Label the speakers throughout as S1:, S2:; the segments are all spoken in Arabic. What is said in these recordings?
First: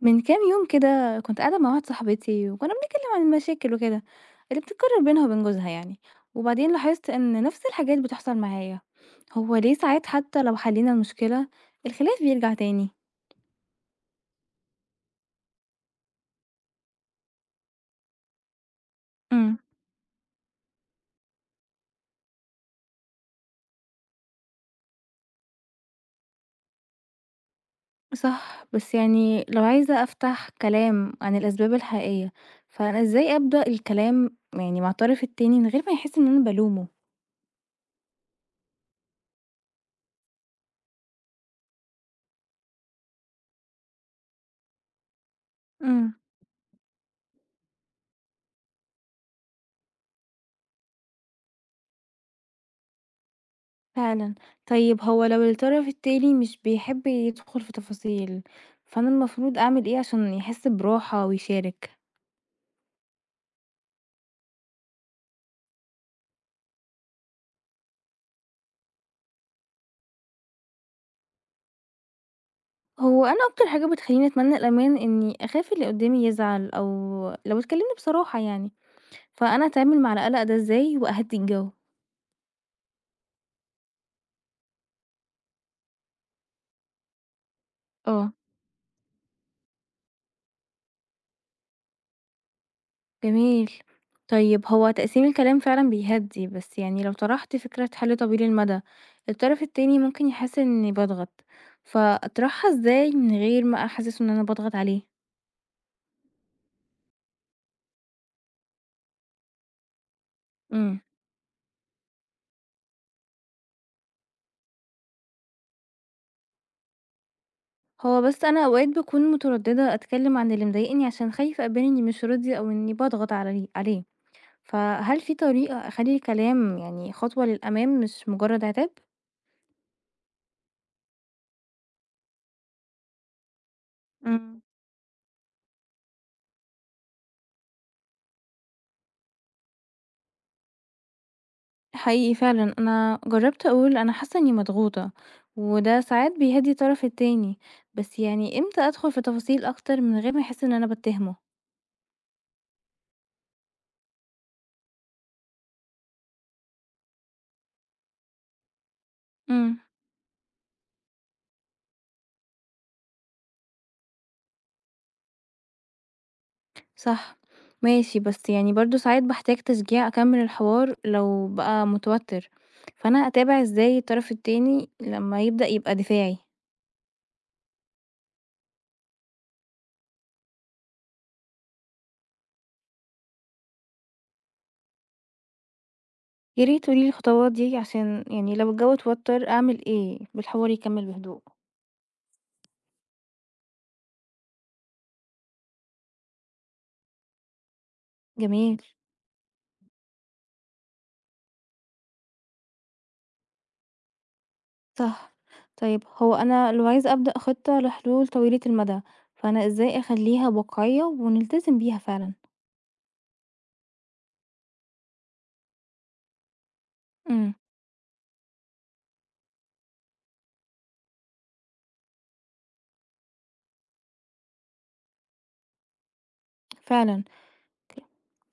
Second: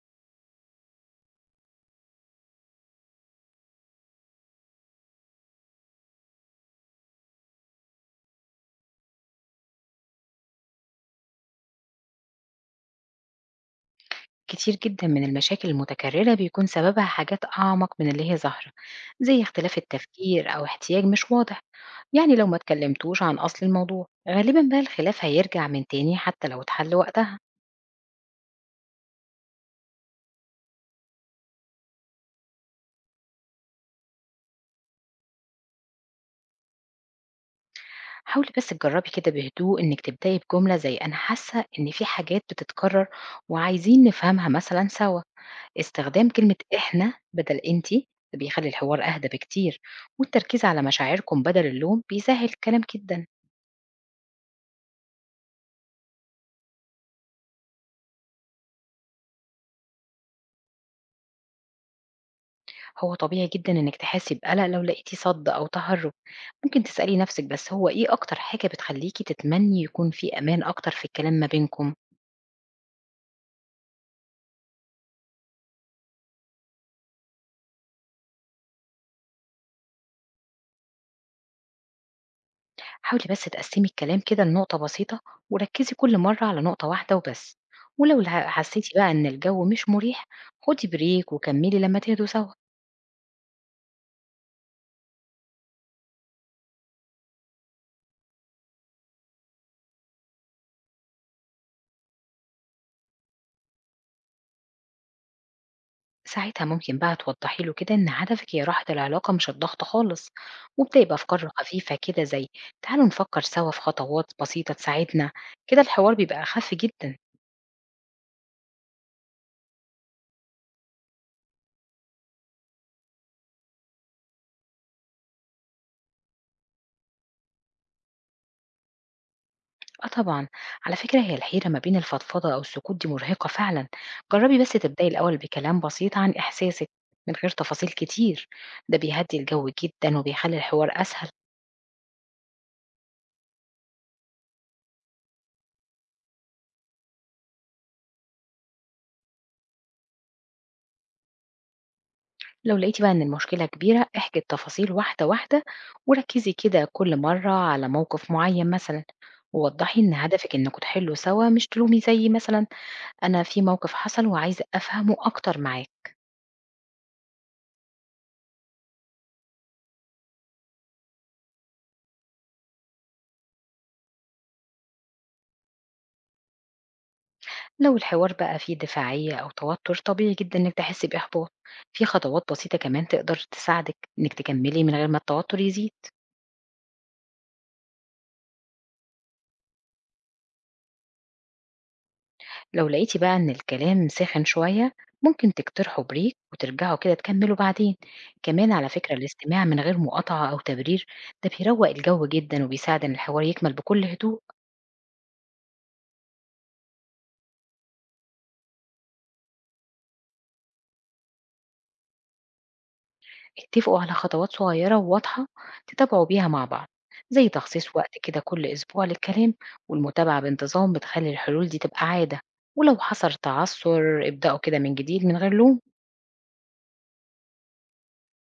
S1: من كام يوم كده كنت قاعدة مع واحدة صاحبتي وكنا بنتكلم عن المشاكل وكده اللي بتتكرر بينها وبين جوزها يعني، وبعدين لاحظت ان نفس الحاجات بتحصل معايا. هو ليه ساعات حتى لو حلينا المشكلة الخلاف بيرجع تاني؟
S2: كتير جدًا من المشاكل المتكررة بيكون سببها حاجات أعمق من اللي هي ظاهرة، زي
S1: امم
S2: اختلاف التفكير أو احتياج مش واضح، يعني لو ما اتكلمتوش عن أصل الموضوع غالبًا بقى الخلاف هيرجع من تاني حتى لو اتحل وقتها،
S1: صح، بس يعني لو عايزة افتح كلام عن الاسباب الحقيقية، فانا ازاي ابدأ الكلام يعني مع الطرف التاني من غير ما يحس ان انا بلومه؟
S2: حاولي بس تجربي كده بهدوء إنِك تبدأي بجملة زي أنا حاسة إن في حاجات بتتكرر وعايزين نفهمها مثلًا سوا، استخدام كلمة إحنا بدل أنتِ بيخلي الحوار أهدى بكتير، والتركيز على مشاعركم بدل اللوم بيسهل الكلام جدًا.
S1: فعلًا. طيب هو لو الطرف التاني مش بيحب يدخل في تفاصيل، فأنا المفروض أعمل إيه عشان يحس براحة ويشارك؟
S2: هو طبيعي جدًا إنِّك تحسّي بقلق لو لقيتِ صَد أو تهرُّب، ممكن تسألي نَفْسِك بس هو إيه أكتر حاجة بتخلّيكِ تتمنّي يكون في أمان أكتر في الكلام ما بينكم،
S1: هو أنا أكتر حاجة بتخلّيني أتمنى الأمان إني أخاف اللي قدّامي يزعل، أو لو اتكلمنا بصراحة يعني، فأنا أتعامل مع القلق ده إزاي وأهدّي الجو؟
S2: حاولي بس تقسّمي الكلام كده لنقطة بسيطة وركّزي كل مرّة على نقطة واحدة وبس، ولو
S1: آه،
S2: الع حسّيتِ بقى إن الجو مش مُريح خُدي بريك وكمّلي لمّا تهدوا سوا،
S1: جميل. طيب هو تقسيم الكلام فعلًا بيهدّي، بس يعني لو طرحت فكرة حل طويل المدى، الطرف التاني ممكن يحس إني باضغط، فأطرحها إزاي من غير ما أحسسه إن أنا باضغط عليه؟
S2: ساعتها ممكن بقى توضّحي له كده إن هدفِك هي راحة العلاقة مش الضغط خالص،
S1: إمم.
S2: وابدئي بأفكار خفيفة كده زي تعالوا نفكّر سوا في خطوات بسيطة تساعدنا، كده الحوار بيبقى أخَف جدًا.
S1: هو بس أنا أوقات باكون مترددة أتكلم عن اللي مضايقني عشان خايفة أبان إني مش راضية أو إني باضغط على عليه، فهل في طريقة أخلي الكلام يعني خطوة للأمام مش مجرد عتاب؟
S2: آه طبعًا، على فكرة هي الحيرة ما بين الفضفضة أو السكوت دي مرهقة فعلًا، جربي
S1: مم.
S2: بس تبدأي الأول بكلام بسيط عن إحساسِك من غير تفاصيل كتير، ده بيهدّي الجو جدًا وبيخلّي الحوار أسهل،
S1: حقيقي فعلا انا جربت اقول انا حاسه اني مضغوطه، وده ساعات بيهدي الطرف التاني، بس يعني امتى ادخل في تفاصيل اكتر من غير ما احس ان انا بتهمه؟
S2: لو لقيتِ بقى إن المشكلة كبيرة احكي التفاصيل واحدة واحدة، وركّزي كده كل مرّة على موقف معيّن مثلًا، ووضّحي إن هدفِك إنكم تحلّوا سوا مش تلومي زي مثلًا أنا في موقف حصل وعايزة أفهمه أكتر معاك.
S1: صح، ماشي، بس يعني برضه ساعات باحتاج تشجيع أكمّل الحوار لو بقى متوتر، فأنا أتابع إزاي الطرف التاني لمّا يبدأ يبقى دفاعي؟
S2: لو الحوار بقى فيه دفاعية أو توتر طبيعي جدا إنك تحس بإحباط، في خطوات بسيطة كمان تقدر تساعدك إنك تكملي من غير ما التوتر يزيد.
S1: يا ريت تقولي لي الخطوات دي، عشان يعني لو الجو اتوتر أعمل إيه بالحوار يكمّل بهدوء؟
S2: لو لقيتي بقى إن الكلام ساخن شوية ممكن تقترحوا بريك وترجعوا كده تكملوا بعدين. كمان
S1: جميل،
S2: على فكرة الاستماع من غير مقاطعة أو تبرير ده بيروق الجو جدا وبيساعد إن الحوار يكمل بكل هدوء.
S1: صح. طيب هو أنا لو عايزة أبدأ خطة لحلول طويلة المدى، فأنا إزاي أخلّيها واقعية ونلتزم بيها فعلًا؟
S2: اتفقوا على خطوات صغيرة وواضحة تتابعوا بيها مع بعض، زي
S1: إمم،
S2: تخصيص وقت كده كل أسبوع للكلام، والمتابعة بانتظام بتخلي الحلول دي تبقى عادة، ولو حصل تعثر ابدأوا كده من جديد من غير لوم.
S1: فعلًا.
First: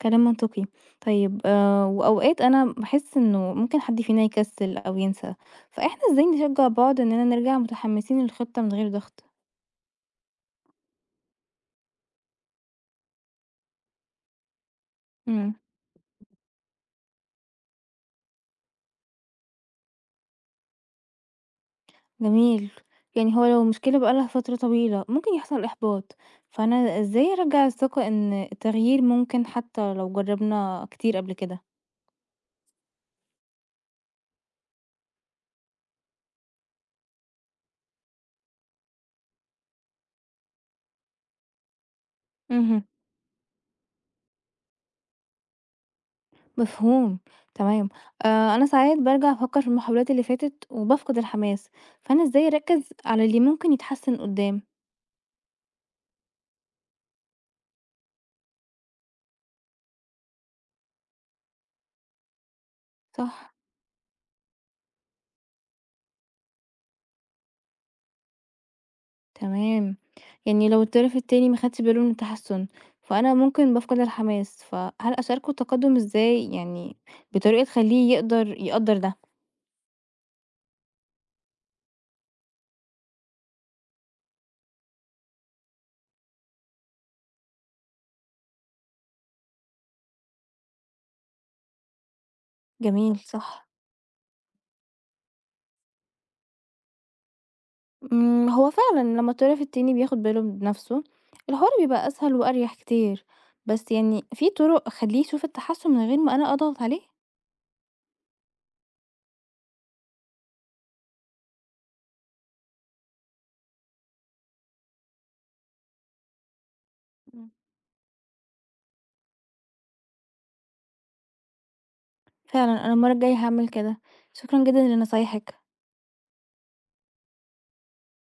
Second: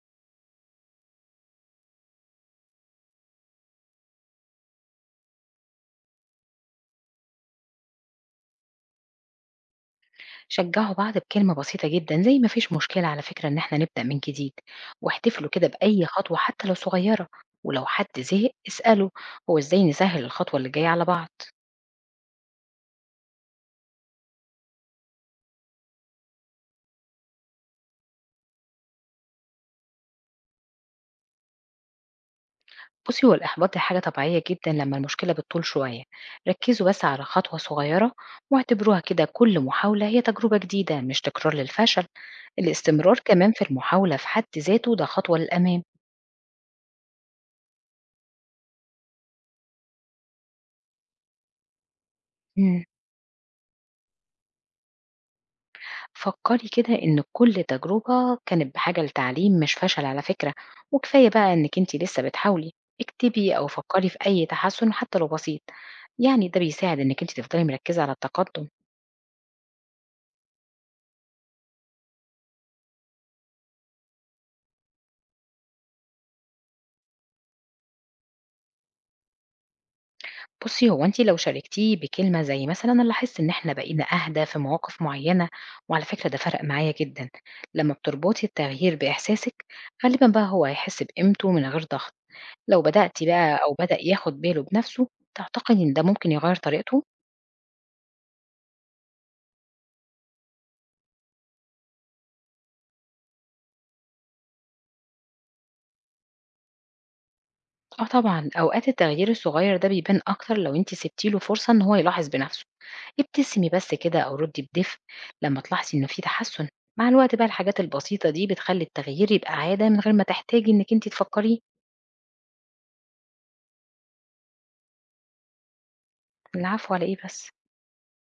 S1: كلام منطقي. طيب وأوقات أنا باحس إنه ممكن حد فينا يكسّل أو ينسى، فإحنا إزاي نشجّع بعض إننا نرجع متحمّسين للخطة من غير ضغط؟
S2: شجعوا بعض بكلمة بسيطة جدا زي ما فيش مشكلة، على فكرة إن احنا نبدأ من جديد واحتفلوا
S1: إمم،
S2: كده بأي خطوة حتى لو صغيرة، ولو حد زهق اسأله هو إزاي نسهل الخطوة اللي جاية على بعض.
S1: جميل. يعني هو لو المشكلة بقى لها فترة طويلة ممكن يحصل إحباط، فأنا إزاي أرجّع الثقة إن التغيير ممكن حتى لو جرّبنا كتير قبل كده؟
S2: بُصّي، هو الإحباط دي حاجة طبيعية جدًا لمّا المشكلة بتطول شوية، ركّزوا بس على خطوة صغيرة واعتبروها كده كل محاولة هي تجربة جديدة مش تكرار للفشل،
S1: اهم،
S2: الاستمرار كمان في المحاولة في حد ذاته ده خطوة للأمام.
S1: مفهوم، تمام. أنا ساعات بارجع أفكّر في المحاولات اللي فاتت وبافقد الحماس، فأنا إزاي
S2: إمم.
S1: أركّز على اللي ممكن يتحسّن قُدّام؟
S2: فكّري كده إن كل تجربة كانت بحاجة لتعليم مش فشل على فكرة، وكفاية بقى إنِّك أنتِ لسه بتحاولي،
S1: صح.
S2: اكتبي أو فكّري في أي تحسُّن حتى لو بسيط، يعني ده بيساعد إنِّك أنتِ تفضلي مركّزة على التقدُّم.
S1: تمام. يعني لو الطرف التاني ما خدش باله من التحسن، فأنا ممكن بافقد الحماس، فهل أشاركه التقدم إزاي؟ يعني بطريقة تخلّيه يقدر يقدّر ده.
S2: بُصّي، هو أنتِ لو شاركتيه بكلمة زي مثلًا أنا لاحظت إن إحنا بقينا أهدى في مواقف معيّنة، وعلى فكرة ده فرق معايا جدًا، لمّا بتربطي التغيير بإحساسِك غالبًا بقى هو هيحس بقيمته من غير ضغط، لو
S1: جميل،
S2: بدأتِ بقى
S1: صح.
S2: أو بدأ ياخد باله بنفسه، تعتقدي إن ده ممكن يغيّر طريقته؟
S1: إمم، هو فعلًا لمّا الطرف التاني بياخد باله بنفسه، الحوار بيبقى أسهل وأريح كتير، بس يعني في طرق أخلّيه يشوف التحسن من غير ما أنا أضغط عليه؟
S2: آه طبعًا، أوقات التغيير الصغير ده بيبان أكتر لو أنتِ سِبتِ له فرصة إن هو يلاحظ بنفسه، ابتسمي بس كده أو ردي بدفء لمّا تلاحظي إنه في تحسُّن، مع الوقت بقى
S1: مم.
S2: الحاجات البسيطة دي بتخلّي التغيير يبقى عادة من غير ما تحتاجي إنِّك أنتِ تفكّريه.
S1: فعلًا أنا المرة الجاية هاعمل كده. شكرًا جدًا لنصايحك.
S2: العفو على إيه بس